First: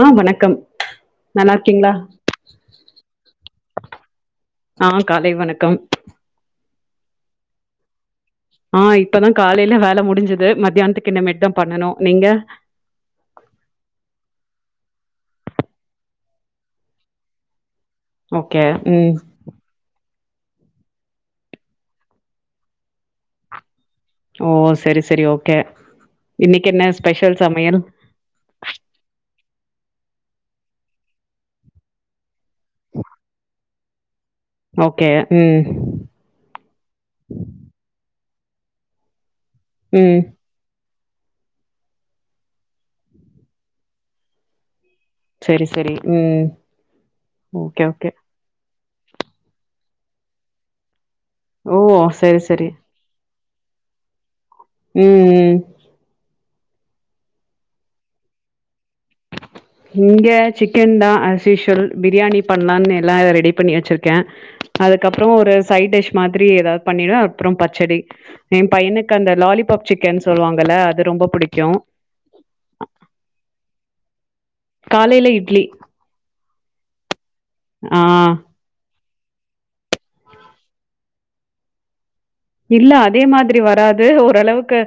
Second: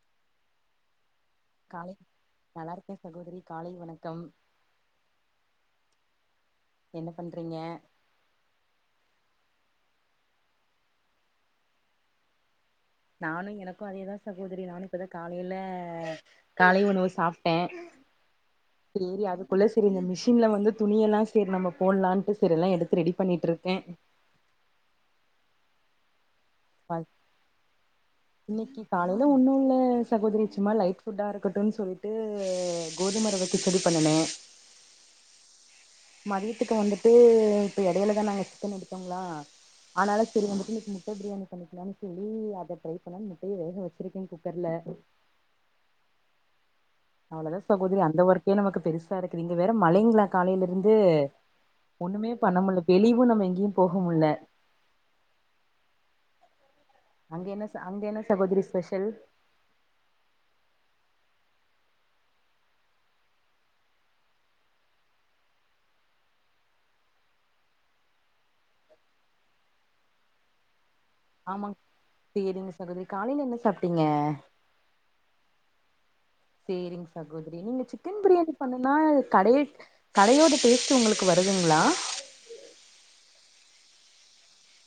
உம் வணக்கம் நல்லா இருக்கீங்களா காலை நல்லா இருக்கே சகோதரி காலை வணக்கம் ஆ காலை வணக்கம் என்ன பண்றீங்க ஆஹ் இப்பதான் காலைல வேல முடிஞ்சது மத்தியானதுக்கு இன்னமேட்டு் தான் பண்ணனும் நீங்க. நானும் எனக்கும் அதேதான் சகோதரி நானும் இப்பதான் காலையில காலை உணவு சாப்பிட்டே ஓகே ம் செரி அதுக்குள்ள செரி இந்த மிஷி ஷின்ல வந்து துணிய எல்லா செரி நம்ம போடலாம்ட்டு செரி எல்லா எடுத்து ரெடி பண்ணிட்டு இருக்கேன் ஓ செரி செரி ஓகே இன்னைக்கு என்ன ஸ்பெஷல் சமையல் அச் இன்னைக்கு காலையில ஒன்னு இல்ல சகோதரி சும்மா லைட் ஃபுட்டா இருக்கட்டும்னு சொல்லிட்டு இது கோதுமை ரவ கிச்சடி பண்ணுனேன் ஓகே உம் மதியத்துக்கு வந்துட்டு இப்ப எடையிலதான் நாங்க சிக்கன் எடுத்தோங்களா ம் ஆனால செரி வந்துட்டு இன்னைக்கு முட் முட்ட பிரியாணி பண்ணிக்கலனு சொல்லி அத ட்ரை பண்ண முட்டைய வேக வச்சிருக்கேன் குக்கர்ல செரி செரி உம் அவ்ளோ தான் சகோதிரி அந்த ஒர்க்கே நமக்கு பெருசா இருக்குது இங்கே வேற மழங்களா காலையிலேருந்து ஓ ஒண்ணுமே செரி பண்ண செரி முடியில வெளியும் நம்ம எங்க யும் போகமுடில உம் உம் அங்கென்ன அங்கென்ன சகோதரி ஸ்பெஷல் இங்க சிக்கன் தான் அஸ்யூஸ்வல் பிரியாணி பண்ணலன்னு எல்லாம் ரெடி பண்ணி வச்சிருக்கேன் அதுக்கப்புறம் ஒரு சைட் டிஷ் மாதிரி ஏதாது பண்ணிடும் அதுப்புறம் பச்சடி என் பையனுக்கு அந்த லாலிபாப் சிக்கன்னு சொல்லுவாங்கல்ல அது ரொம்ப புடிக்கு ஆமா செரிங்க சகோதரி காலையில என்ன சாப்டீங்க காலையில இட்லி செரிங் சகோதிரி நீங்க சிக்கன் ஆ பிரியாணி பண்ணுன கடைய் கடையோட பேஸ்ட் உங்களுக்கு வருதுங்களா இல்ல அதே மா திரி வராது ஓரளவுக்கு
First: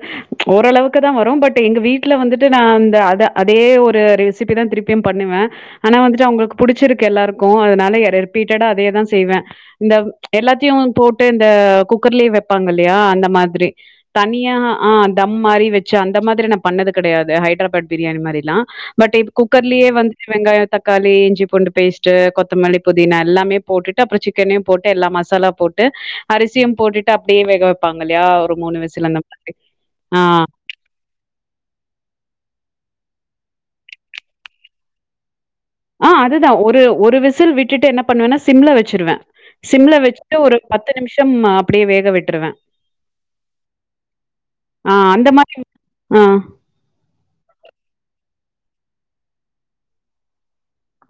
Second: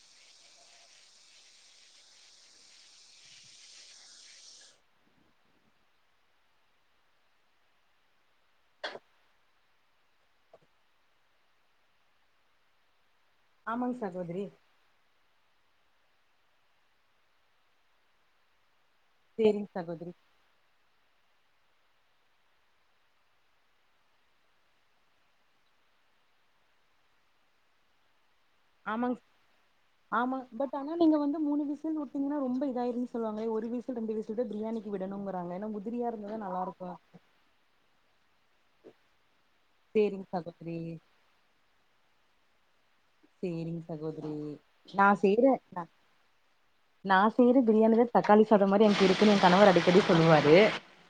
ஓரளவுக்கு தான் வரும் பட் எங்க வீட்டுல வந்துட்டு நான் இந்த அத அதே ஒரு ரெசிபி தான் திருப்பியும் பண்ணுவேன் ஆனா வந்துட்டு அவங்களுக்கு புடிச்சிருக்கு எல்லாருக்கும் அதனால ரிப்பீட்டடா அதே தான் செய்வேன் இந்த எல்லாத்தையும் போட்டு இந்த குக்கர்லயே வைப் பாங்க இல்லையா அந்த மாதிரி ஆமாங்க சகோதரி தனியா ஆஹ் தம் மாரி வச்சு அந்த மாதிரி நான் பண்ணது கிடையாது ஹைதராபாத் பிரியாணி மாரிலாம் பட் இப்ப சேரிங்க குக்கர்லேயே சகோதரி வந்துட்டு வெங்காயம் தக்காளி இஞ்சி பூண்டு பேஸ்ட் கொத்தமல்லி புதினா எல்லாமே போட்டுட்டு அப்புறம் சிக்கனையும் போட்டு எல்லா மசாலா போட்டு அரிசியும் போட்டு ட்டு அப்டியே வேக வைப்பாங்க இல்லையா ஆமாங் அந்த மா ஆ, ஆமா பட் ஆனா நீங்க வந்து மூணு விசிலு விட்டீங்கன்னா ரொம்ப இதாயிரும் சொல்லுவாங்களே ஒரு வீசில் ரெண்டு வீசில் பிரியாணிக்கு விடனும் வா ஆஹ் அதுதான் ஒரு ஒரு விசில் விட்டுட்டு என்ன பண்ணுவேன்னா சிம்ல வச்சிருவேன் சிம்ல சேரிங்க வச்சுட்டு ஒரு சகோதரி பத்து நிமிஷம் அப்டியே வேக விட்ருவேன் சேரிங் சகோதிரி ஆ நான் அந்த செய்ற மாரி ஆ நான் செய்ற பிரியானிலா தக்காளி சாதம் மாரி எனக்கு இருக்குன்னு என் கணவர் அடிக்கடி சொல்லுவாரு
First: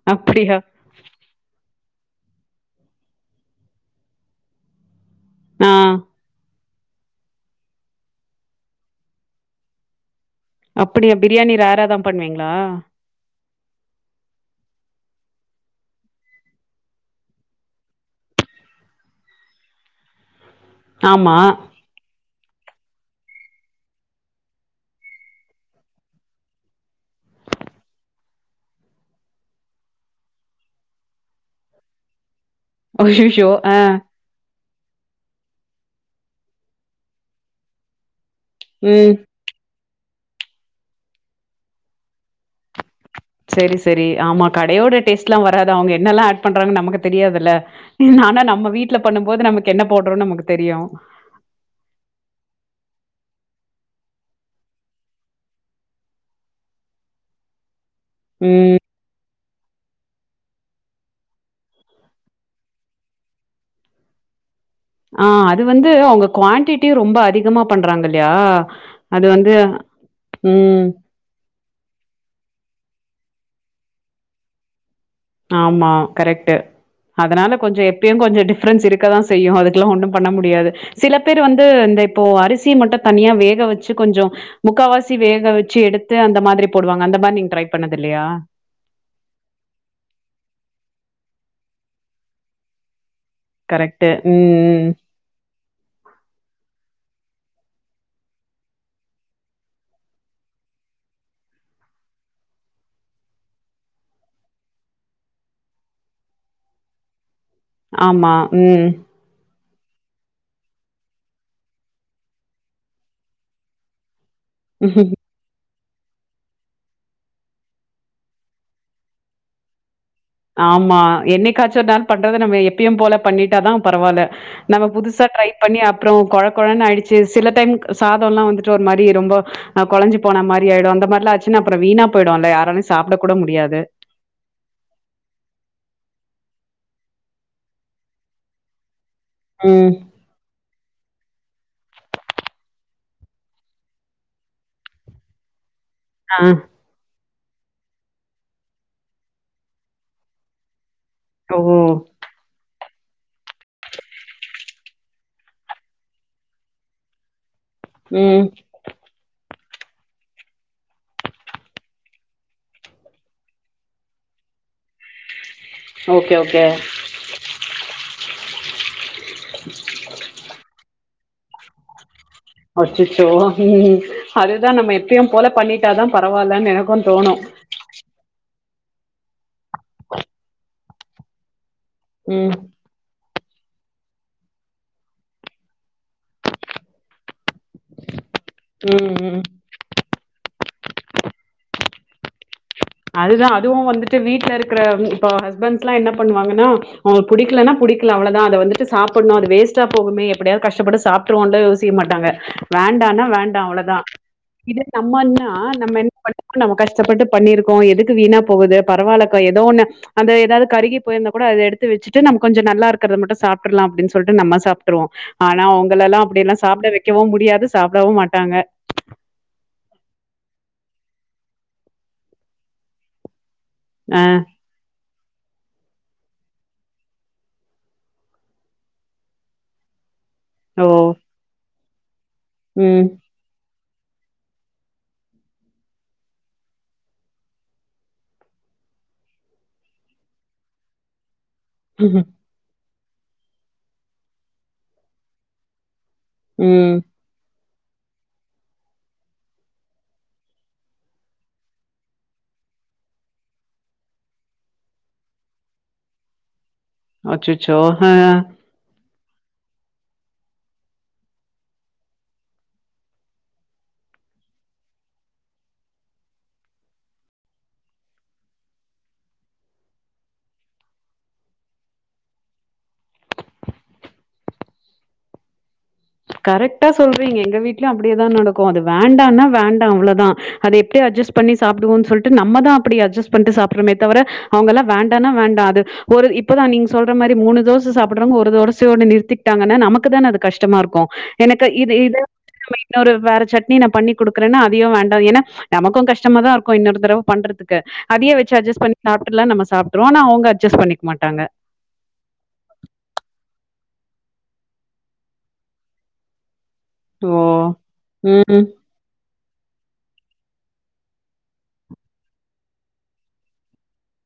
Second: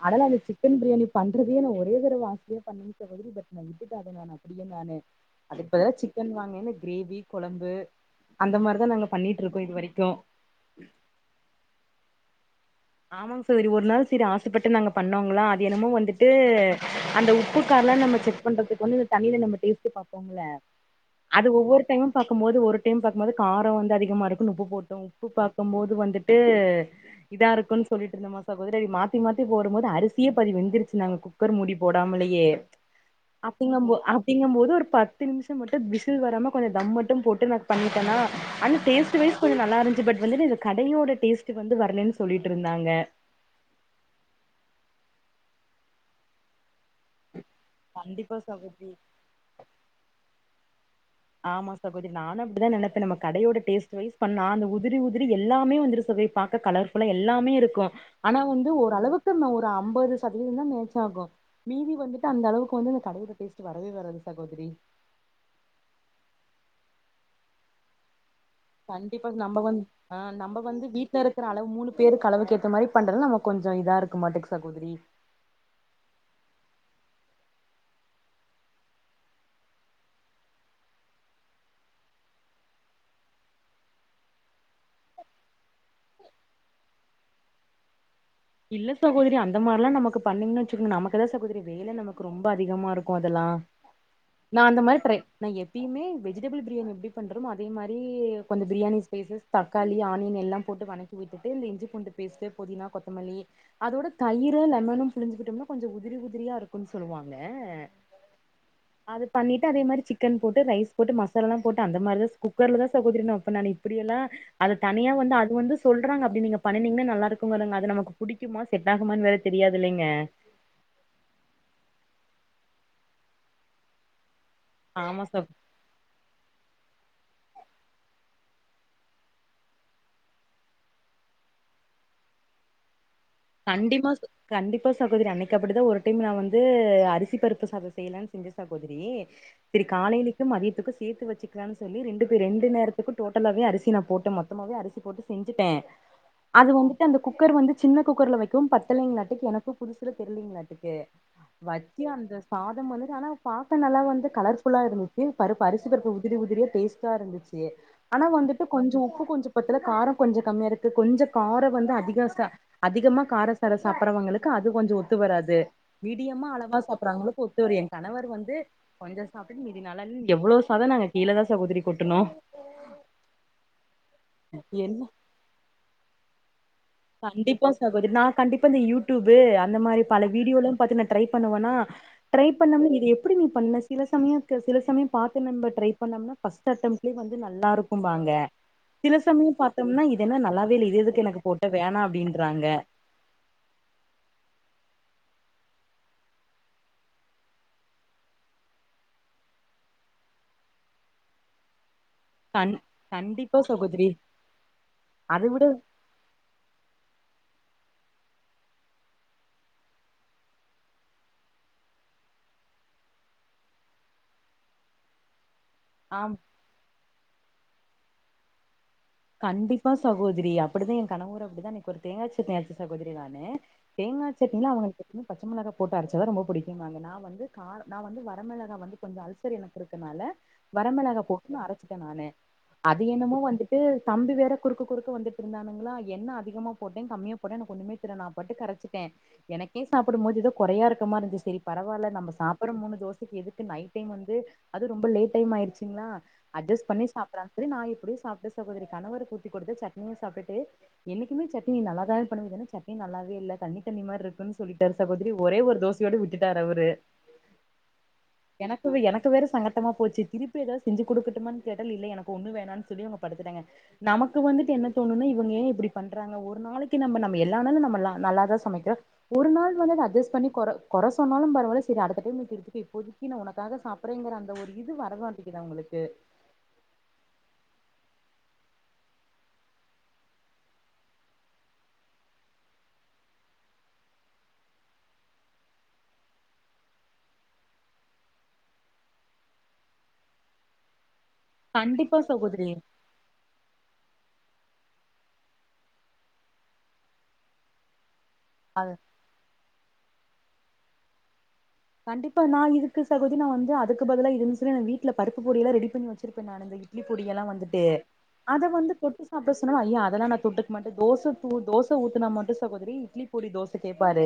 அதல அந்த அப்டியா? சிக்கன் பிரியாணி பண்றதே நா நெறைய பேர் [inaudible] பட் நா விட்டுட்டேன் அத நானு அப்டியே நானு அது ஆ இப்பதான் சிக்கன் வாங்கின்னு க்ரேவி கொளம்பு அந்த மார்தான் நாங்க பண்ணிட்டிருக்கோம் இது வரைக்கும் அப்டியா பிரியாணி ரேரா தான் பண்வீங்ளா ஆமாங்க சகோதரி ஒரு நாள் சரி ஆசைப்பட்டு நாங்க பண்ணோங்களா அது என்னமோ வந்துட்டு அந்த உப்புக்காரலாம் நம்ம செக் பண்றதுக்கு வந்து இந்த தண்ணியில நம்ம டேஸ்ட் பாப்போங்ள ஆமா. அது ஒவ்வொரு டைமும் பாக்கும்போது ஒரு டைம் பாக்கும்போது கார அ வந்து அதிகமா இருக்குனு உப்பு போட்டோம் உப்பு பாக்கும்போது வந்துட்டு இதா இருக் குன்னு சொல்லிட்டு இந்த மாசா [unintelligible] மாத்தி மாத்தி போடும்போது அரிசியே பாதி வெந்துருச்சு நாங்க குக்கர் மூடி போடாமலயே அய்யய்யோ! ஆ, அப்டிங்க போ அப்டிங்கபோது ஒரு பத்து நிமிஷம் மட்டும் விசில் வராம கொஞ்சம் தம் மட்டும் போட்டு நான் பண்ணிட்டனா ஆனா ம். டேஸ்டு வைஸ் கொஞ்ச நல்லா இரு பட் வந்துட்டு இது கடையோட டேஸ்ட் வந்து வரலேன்னு சொல்லிட் ட்ருந்தாங்க சரி சரி ஆமா கடையோட டேஸ்ட்லாம் வராது அவுங்க என்னெல்லாம் ஆட் பண்றாங்கன்னு நமக்கு தெரியாதுல்ல கண்டிப்பா ஆனா நம்ம சகோதரி வீட்ல பண்ணும் போது நமக்கு என்ன போடுறோம்ன்னு நமக்கு தெரியும் ஆமா சகோதரி நானு அப்டிதா நெனப்ப நம்ம கடையோட டேஸ்ட் வைஸ் பண்ண அந்த உதிரி உதிரி எல்லாமே வந்துரு [unintelligible] பாக்க கலர்ஃபுல்லா எல்லாமே இருக்கும் ஆனா ம். வந்து ஓரளவுக் க்கு ஒரு அம்பது சதவீதம் தான் மேட்ச் ஆகும் மீதி வந்துட்டு அந்த அளவுக்கு வந்து இந்த கடையோட டேஸ்ட் வரவே வராது சகோதரி ஆஹ் அது வந்து அவுங்க குவான்டிட்டி ரொம்ப அதிகமா பண்றாங்க இல்லையா அது கண்டிப்பா வந்து நம்ப வந் ஆஹ் நம்ப ம் வந்து வீட்ல இருக்குற அளவு மூணு பேருக்கு அளவுக்கு ஏத்த மாரி பண்றது நமுக்கு கொஞ்சோ இதா இருக்கு மாட்டேகு சகோதரி ஆமா கரெக்ட்டு அதனால கொஞ்சோ எப்பயு கொஞ்சோ டிஃப்ரன்ஸ் இருக்கதா செய்யு அதுக்லா ஒண்ணும் பண்ண முடியாது சில பேரு வந்து இந்த இப்போ அரிசி மட்டு தனியா வேக வச்சு கொஞ்சோ முக்காவாசி வேக வெச்சு எடுத்து அந்த மாதிரி போடுவாங்க அந்த மாரி நீங்க ட்ரை பண்ணது இல்லையா இல்ல சகோதரி அந்த மார்ல்லா நமக்கு பண்ணீங்கன்னு வச்சுக்கோங்க நமக்குதா சகோதரி வேல நமக்கு ரொம்ப அதிகமா இருக் கோ அதெல்லா கரெக்ட்டு ம் நா அந்த ம் மாரி ட்ரை நா எப்யுமே வெஜிடபிள் பிரியாணி எப்டி பண்றோமோ அதே அதே மாரி கொஞ்சோ பிரியாணி ஸ்பைஸஸ் தக்காளி ஆனியன் எல்லா போட்டு வணக்கி விட்டுட்டு இந்த இஞ்சி பூண்டு பேஸ்டு புதினா கொத் த்தமல்லி அதோட தயிரு லெமனு புழிஞ்கிட்டோம்னா கொஞ்ச உதிரி உதிரியா இருக்கும்ன்னு சொலுவாங்க ஆமா உம் டு அதே மாரி சிக்கன் போட்டு ரைஸ் போட்டு மசாலாலா போட்டு அந்த மாரிதா ச குக்கர்ல தா சகோதரி நா நானு இப்பிடியெல்லா அது ம் தனியா வந்து அது வந்து சொல்றாங்க அப்டி நீங்க பண்ணீங்கனா நல்லா இருக்குங்கறனால அது நம்ம புடிக்குமா செட் ஆாகுமான்னு வேற தெரியாதில்லைங்க ஆமா என்னைக்காச்சு ஒரு நாள் பண்றத நம்ம எப்பயும் போல பண்ணிட்டாதா பரவால்ல நம்ம புதுசா ஆமா சகோ ட்ரை பண்ணி அப்ரோ கொழ கொழன்னு ஆயிடுச்சு சில டைம் சாதோலா வந்துட்டு ஒரு மாரி ரொம்ப கொலைஞ்சு போன மாரி ஆயிடு அந்த மாரிலா ஆச்சுனா வீணா போயிடும்ல யாராலும் சாப்பிட கூட முடியாது. கண்டிப்பா ச கண்டிப்பா சகோதரி அன்னைக்கு கு அப்டிதா ஒரு டைம் நா வந்து அரிசி பருப்பு சாதம் செய்யலான்னு செஞ்ச சகோதரி சரி ம். காலைையிலக்கும் மதியத்துக்கும் சேத்து வச்சுக்கலான்னு சொல்லி ரெண்டு பே ரெண்டு நேரத் துக்கு டோட்டலாவே அரிச நா போட்டு மொத்தமாவே அரிசி போட்டு செஞ்சுட்ட ஆ. அது வந்துட்டு அந்த குக்கர் வந்து சின்ன குக்கர்ல வைக்கவு பத்தளைங்கலாட்டிக்கு எனக்கும் புதுசுல தெருலிங்கலாட்டுக்கு ஓ! வச்சு அந்த சாதமனு ஆனா பாக்க நல்லா வந்து கலர்ஃபுல்லா இருந்துச்சு பருப்பு அரிசி பருப்பு உதிரி உதிரியா டேஸ்ட்டா இருந்துச்சு ச்சு ஆனா ம். வந்துட்டு கொஞ்சோ உப்பு கொஞ்சோ பத்துல காரோ கொஞ்சோ கம்மியா இருக்கு கொஞ்சோ காரோ வந்து அதிகாசா அதிகமா காரோ சாரோ சாப்பிட்றவங்களுக்கு அது கொஞ்சோ ஒத்து வராது ஓகே, மீடியமா ஓகே. அளவா சாப்பிட்றவுங்களுக்கு ஒத்து வரும் என் கணவர் வந்து கொஞ்சோ சாப்பிட்டு மீதி நல்லா இல்லனு எவ்ளவு சாதம் நாங்க கீழதா சகோதரி கொட்டுணோ அச்சச்சோ ம் அதுதா என்ன நம்ம எப்பயு போல பண்ணிட்டாதா ப பரவாலனு எனக் கண்டிப்பா சகோதரி நா கண்டிப் ப்ப இந்த யூ டியூப்பு அந்த மாரி பல வீடியோலாம் பாத்து நா ட்ரை பண்ணுவேனா ட்ரை ம். பண்ணாம இது எப்டி நீ பண்ண சில சமய ச சில சமய பாத்து நம்ம ட்ரை பண்ணம்னா ஃபர்ஸ்ட் அட்டம்ப்ட்லயே வந்து நல்லா இருக்கும்பாங்க ம், சில ம். சமயம் பாத்தோம்னா இது என்ன நல்லாவே இல்லை இது எதுக்கு எனக்கு போட் வேணா அப்படின்றாங்க அதுதான் அதுவு வந்துட்டு வீட்ல இருக்குற இப்ப ஹஸ்பண்ட்ஸ்லா என்ன பண்ணுவாங்கன்னா அவுங்களுக்கு புடிக்கலன்னா புடிக்கல அவ்ளதா அத வந்துட்டு சாப்புடணு அது வேஸ்டா போகுமே எப்படியாவது கஷ்டப்பட்டு சாப்ட்றுவோன்லா யோசிக்க மாட் டாங்க கண் வேண்டானா கண்டிப்பா வேண்டா அவ்ளதா சகோதரி இதே அத நம்மன்னா விட நம்ம என்ன பண்ணுவோ நம்ம கஷ்டப்பட்டு பண்ணிருக் கோ எதுக்கு வீணா போகுது பரவால்லா பா ஏதோ ஒன்னு அந்த எதாவது கருகி போயிருந்தா கூட அத எடுத்து வச்சுட்டு நம்ம கொஞ்ச நல்லா இருக்குறத மட்டு சாப்ட்ரலாம் அப்படின்னு சொல்லிட்டு நம்ம சாப்ட்ருவோ ஆனா ஆ அவுங்கலெல்லாம் அப்டில்லா சாப்பிட வைக் வைக்கவும் முடியாது சாப்டவும் மாட்டாங்க கண்டிப்பா சகோதரி அப்படிதான் என் கணவரும் அப்டிதான் அன்னைக்கு ஒரு தேங்கா சட்னி அரச்சே சகோதரி நானு ஆ தேங்கா சட்னிலா அவங்ளுக்கு இன்னும் பச்ச மிளகா போட்டு அரைச்சா தா ரொம்ப பிடிக்கும்பாங்க நா வந்து கார நா வந்து வரமிளகா வந்து கொஞ்சம் அல்சர் எனக்கு இருக்கனால ஓ வரமெளகா போட்டு நா அரைச் சிட்ட நானு அது ம் என்னமோ வந்து ட்டு தம்பி வேற குறுக்க குறுக்க வந்துட்டு இருந்தானுங்களா என்ன அதிகமா போட்டே கம்மிய போட்டே எனக்கு ஒண்ணுமே தெர்ல நாம் பாட்டுக்கு அரச்சிட்டே எனக்கே சாப்பிடும் போது எதோ கொறயா இருக்க மாரி இருந்ச்சு சரி பரவால்ல நாம சாப்படற மூணு தோச எதுக்கு நைட் டைம் வந்து அது ரொம்ப லேட் டைம் ஆயிடுச்சுங்களா அட்ஜஸ் ம் பண்ணி சாப்புடறா சரி நா எப்புடியோ சாப்ட் சகோதரி கணவருக்கு ஊத்தி குடுத்து சட்னியு சாப்புட்டு என்னிக்குமே சட்னி நல்லா தானே பண்ணுவ இது என்ன சட்னி நல்லாவே இல்ல தண்ணி தண்ணி மார் இருக்குனு சொல்லிட்டாரு சகோதரி ஒரே ஒரு தோசையோட விட்டுட்டாரு அவரு அச்சச்சோ ஹ எனக்கு எனக்கு வேற சங்கட்டமா போச்சு திருப்பி ஏதாவது செஞ்சு குடுக்கட்டுமா கேட்டால் இல்ல எனக்கு ஒண்ணு வேணான்னு சொல்லி அவு படுத்துட்டாங்க நமக்கு வந்துட்டு என்ன தோணுனா இவுங்க ஏ இப்படி பண்றாங்க ஒரு நாளைக்கு நம்ம நம்ம எல்லா நாளு நம்ம ல நல்லா தா சமைக்கறோ ஒரு நாள் வந்து அத அஜஸ் பண்ணி கொற கொறை சொன்னாலும் பரவால்ல சரி அடுத்த டைம் இப்படி இருக்குது இப்போதைக்கு நா உனக்காக சாப்படறேங்கற அந்த ஒரு இது வரமாட்டேங்குது அவுங்களுக்கு கரெக்டா சொல்றீங்க எங்க வீட்லயு அப்படியேதா நடக்கு அது வேண்டான்னா வேண்டா அவ்ளோதா அது எப்படி அட்ஜஸ்ட் பண்ணி சாப்டுவோன் சொல்ட்டு நம்ம தா அப்பிடி அட்ஜஸ்ட் பண்ணிட்டு சாப்பிடறமே தவர அவங்க எல்லா வேண்டானா வேண்டா அது ஒரு இப்பதா நீங்க சொல்ற மாரி மூணு தோச சாப்புடறவங்க ஒரு தோசையோட நிறுத்திக்கிட்டாங்கன்னா நமக்கு தான அது கஷ்டமா இருக்கு எனக்கு இது இத கண்டிப்பா சகோதரி நம்ம இன்னொரு வேற சட் னி நா பண்ணி குடுக்குறேன்னா அதையு வேண்டா ஏன்னா நமக்கு கஷ்டமா தா இருக்கு இன்னொரு தடவ பண்றதுக்கு அதயே வச்சு அட்ஜஸ் அது பண்ணி சாப்ட்ருலான் நம்ம சாப் ஆனா அவுங்க அட்ஜஸ் பண்ணிக்க மாட்டாங்க கண்டிப்பா நா இதுக்கு சகோதி நா வந்து அதுக்கு பதிலா இருந்துச்னா நா வீட்ல பருப்பு பொடி எல்லா ரெடி பண்ணி வச்சிருப்பே நானு இட்லி பொடி ஓ எல்லா வந்துட்டு ம் அத வந்து கொட்டு அப்ப சொன்னாலு ஐயா அதெல்லா நா தொட்டுக்க மாட்ட தோச உ தோச ஊத்துனா மட்டு சகோதரி இட்லி பொடி தோச கேப்பாரு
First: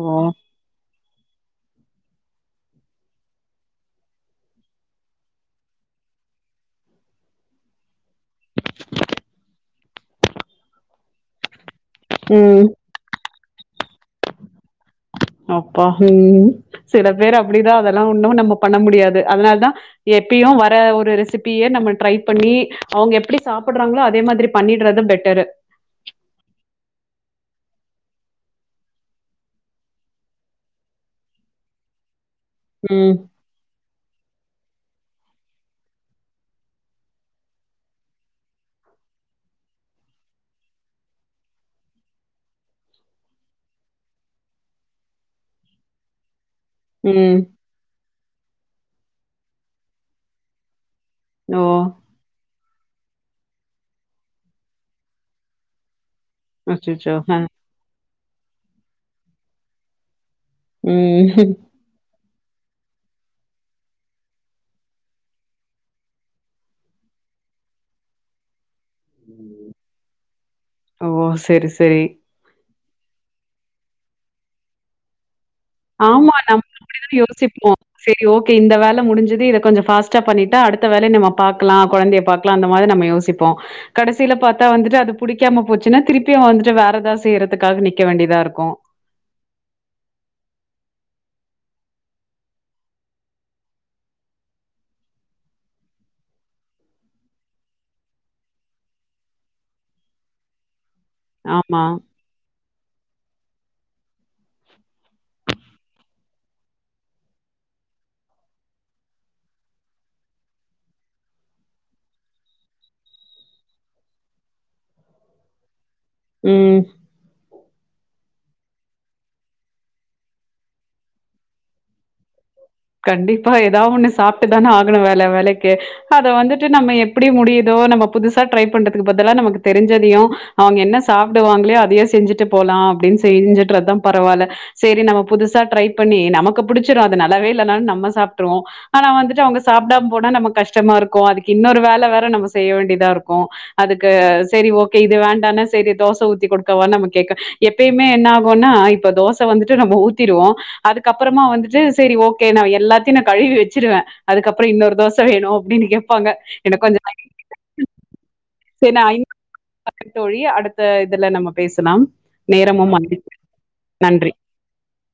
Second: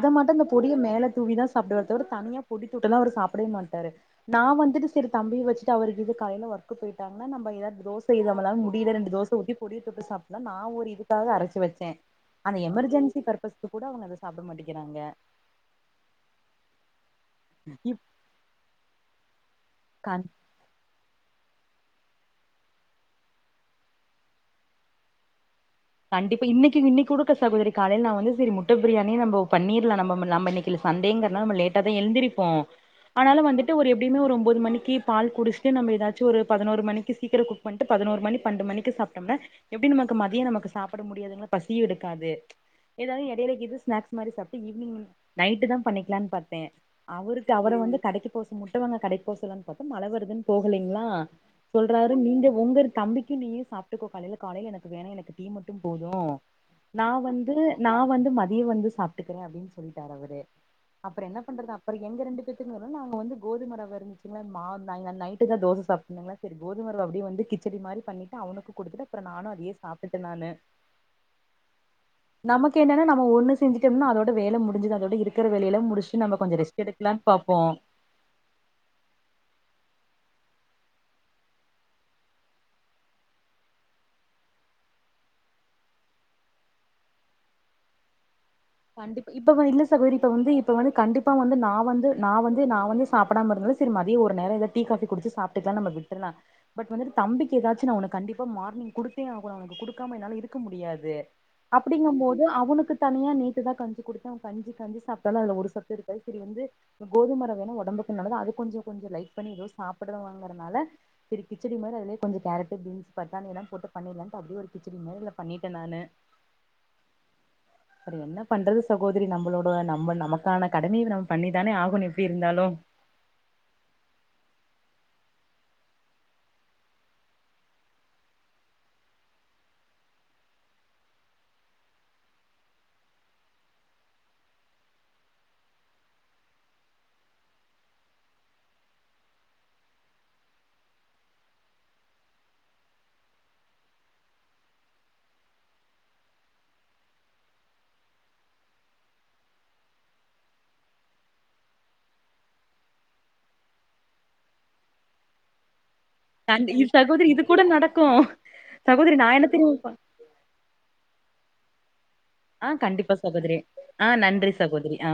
ஓ! மட்டும் இந்த பொடிய மேல தூவிதா ஸ் சாப்பிடுவாரு தவிர தனியா பொடி தொட்டுலா அவரு சாப்பிடவே மாட்டாரு நா வந்துட்டு சரி தம்பிய வச்சுட்டு அவரு இது காலைல ஒர்க்குக்கு போயிட்டாங்னா நம்ம ஏதாது நம்மளால முடியல ரெண்டு தோச ஊத்தி பொடிய தொட்டு சாப்பலா தா ஒரு இதுக்காக அரச்சு வச் சே அந்த ம் எமர்ஜென்சி பர்பஸ் கூட அவங்க அத சாப்ட மாட்டி அப்பா உம் சில பேர் அப்படிதா அதெல்லா இப் ஒன்னும் நம்ம பண்ண முடியாது அதனால தா கண் எப்பயு வர ஒரு ரிஸ் சிபிய நம்ம ட்ரை பண்ணி அவங்க எப்டி சாப்பிடுறாங்களோ அதே மாதிரி பண்ணடுறதும் பெட்டரு கண்டிப்பா இன்னைக்கு இன்னைக்கு கொடுக்க சகோதரி காலையில நா வந்து சரி முட்ட பிரியாணி நம்ம பண்ணிரலா நம்ம நம்ம இன்னைக்கு சண்டேங்கரனால நாம லேட்டா தா எழுந்திரு கு ம் ஆனாலு வந்துட்டு ஒரு எப்டியுமே ஒரு ஒம்பது மணிக் தி பால் குடிச்ட்டு நம ஏதாச்சு ஒரு பதினொரு மணிக்கு சீக்கிரம் குக் பண்ணிட்டு பதினோரு மணி பன்னென்டு மணிக்கு சாப்டம்னா எப்டி நமக்கு மதியம் நமக்கு சாப்பிட முடியாது பசியு எடுக்காது ஏதாவது எடையில இது ஸ்னாக்ஸ் மாரி சாப்டா ஈவினிங் நைட்டு தா பண்ணிக்கலா பாத் ம் அவருக்கு அவர வந்து கடைக்கு போ ச முட்ட வாங்க கடைக் போசலான் பாத்த மழ வருதுன் போகலை ங்களா ஓ சொல்றாரு நீங்க உங்க தம்பிக்கு நீயு சாபட்டுக்கோ காலையில் காலையில் எனக்கு வனா எனக்கு டி மட்டும் போதும் ந அச்சச்சோ அ வந்து நான் வந்து மதியம் வந்து சாப்பிட்டுக்கிறேன் அப்படின்னு சொல்லிட்டார் அவரு அப்புறம் ம் என்ன பண்றது அப்புறம் எங்க ரெண்டு பேர்க்கு [unintelligible] நாங்க வந்து கோதும ரவை இருந்துச்சுங்களா மா நாங்க நைட்டு தான் தோசை சாப்பிட்டுந்தங்கள சரி கோதுமரவ அப்படியே வந்து கிச்சடி மாறி பண்ணிட்டு அவனுக்குடுத்துட்டு அப்புறம் நானும் அதே சாப்ட் இருக்க நானு ஓ சரி சரி என்னனா நம்ம ஒன்னு செஞ்சிட்டம்னா அதோட வேலை முடிஞ்சது அதோடு இருக்கு ஆமா நம்ம அப்படித்தானே பாப்போ யோசிச்சிப்போம் சரி ஓகே இந்த வேலை முடிஞ்சது இதை கொஞ்சம் ஃபாஸ் எக்ஸ்ட்ரா பண்ணிட்டா அடுத்த வேலை நம்ம பாக்லாம் குழந்தையை பாக்லாம் அந்த மாரி நம்ம யோசிப்போம் கடைசில பாத்தா வந்துட்டு அது புடிக்காம போச்சுனா திருப்பி வந்துட்டு வேற ஏதாவது செய்றதுக்காக நிக்க வேண்டியதா இருக்கு கண்டிப்பா இப்போ வா இல்ல சகோதரி இப்போ வந்து இப்போ வந்து கண்டிப்பா வந்து நான் வந்து நான் வந்து நான் வந்து சாப்பிடாம இருந்தாது சரி மதியே ஒரு நேரல டீ காபி குடிச்சு சாப்பிட்டுக்லாம் நம்ம விட்டுலாம் பட் வந்து தம்பிக்கு ஏதாச்சும் நான் அவன கண்டிப்பா மார்னிங் குடுத்தே ஆகணும் அவனக்கு குடுக்காம என்னால இருக்க முடியாது [unintelligible] ஆமா அப்படிங்க போது அவனுக்கு தனியா நீ இப்ப தான் கஞ்சி குடுத்தேன் கஞ்சி கஞ்சி சாப்பிட்டாலும் அதில் ஒரு சத்து இருக்காது சரி வந்து கோதுமரவனா உடம்புக்கு நல்லது அத கொஞ்ச கொஞ்ச லைக் பண்ணி ஏதோ சாப்பிடுவாங்கறனால சரி கிச்சடி மாதிரி அதிலே கொஞ்சம் கேரட்டு பீன்ஸ் பட்டாணிலாம் போட்டு பண்ணிலான்ட்டு அப்படியே கிச்சிடி மாரில பண்ணிட்டேன் நானு ஹ்ம் அப்பற என்ன பண்றது சகோதரி நம்மளோட நம்ம நமக்கான கடமையை நம்ம பண்ணிதானே ஆகணும் எப்படி இருந்தாலும் கண்டிப்பா ஏதாவ ஒண்ணு சாப்பிட்டு தானே ஆகணும் வேலை வேலைக்கு அத வந்துட்டு நம்ம எப்படி முடியுதோ நம்ம புதுசா ட்ரை பண்றதுக்கு பதலா நமக்கு தெரிஞ்சதையும் அவங்க என்ன சாப்பிடுவாங்களே அதையே செஞ்சுட்டு போலாம் அப்படின் செஞ்சுட்டுறதான் பரவாயில்ல சரி நம்ம புதுசா ட்ரை பண்ணி நமக்கு புடிச்சிரும் அது நல்லாவ சில நேரம் நம்ம சாப்ட்றுவோம் ஆனா வந்துட்டு அவங்க சாப்பிடாம போனா நம கஷ்டமா இருக்கு அதுக்கு இன்னொரு வேலை வேற நம்ம செய்ய வேண்டியதா இருக்கு அதுக்கு சரி ஓகே இது வேண்டாம் சரி தோசை ஊத்திகொடுக்கவா நம்ம கேட்க எப்பயுமே என்ன ஆகும்னா இப்ப தோசை வந்துட்டு நம்ம ஊத்திடுவோ அதுக்கப்புறமா வந்துட்டு சரிஓ ஓகே நா எல்லாத்தையு நா கழுவி வெச்சிருவ அதுக்கப்புறோ இன்னொரு தோசை வேணு அப்படின்னு கேப் பாங்க கண்டி எனக்கு இது கொஞ்சோ சகோதரி இது கூட நடக்கு [inaudible] சேரி நா சகோதரி அயன் என்ன தெரிமா [inaudible] தோழி அடுத்த இதுல நம்ம பேசலாம் ஆஹ் நேரமும் கண்டிப்பா ஆயிடுச்சு சகோதிரி ஆஹ் நன்றி சகோதிரி ஆ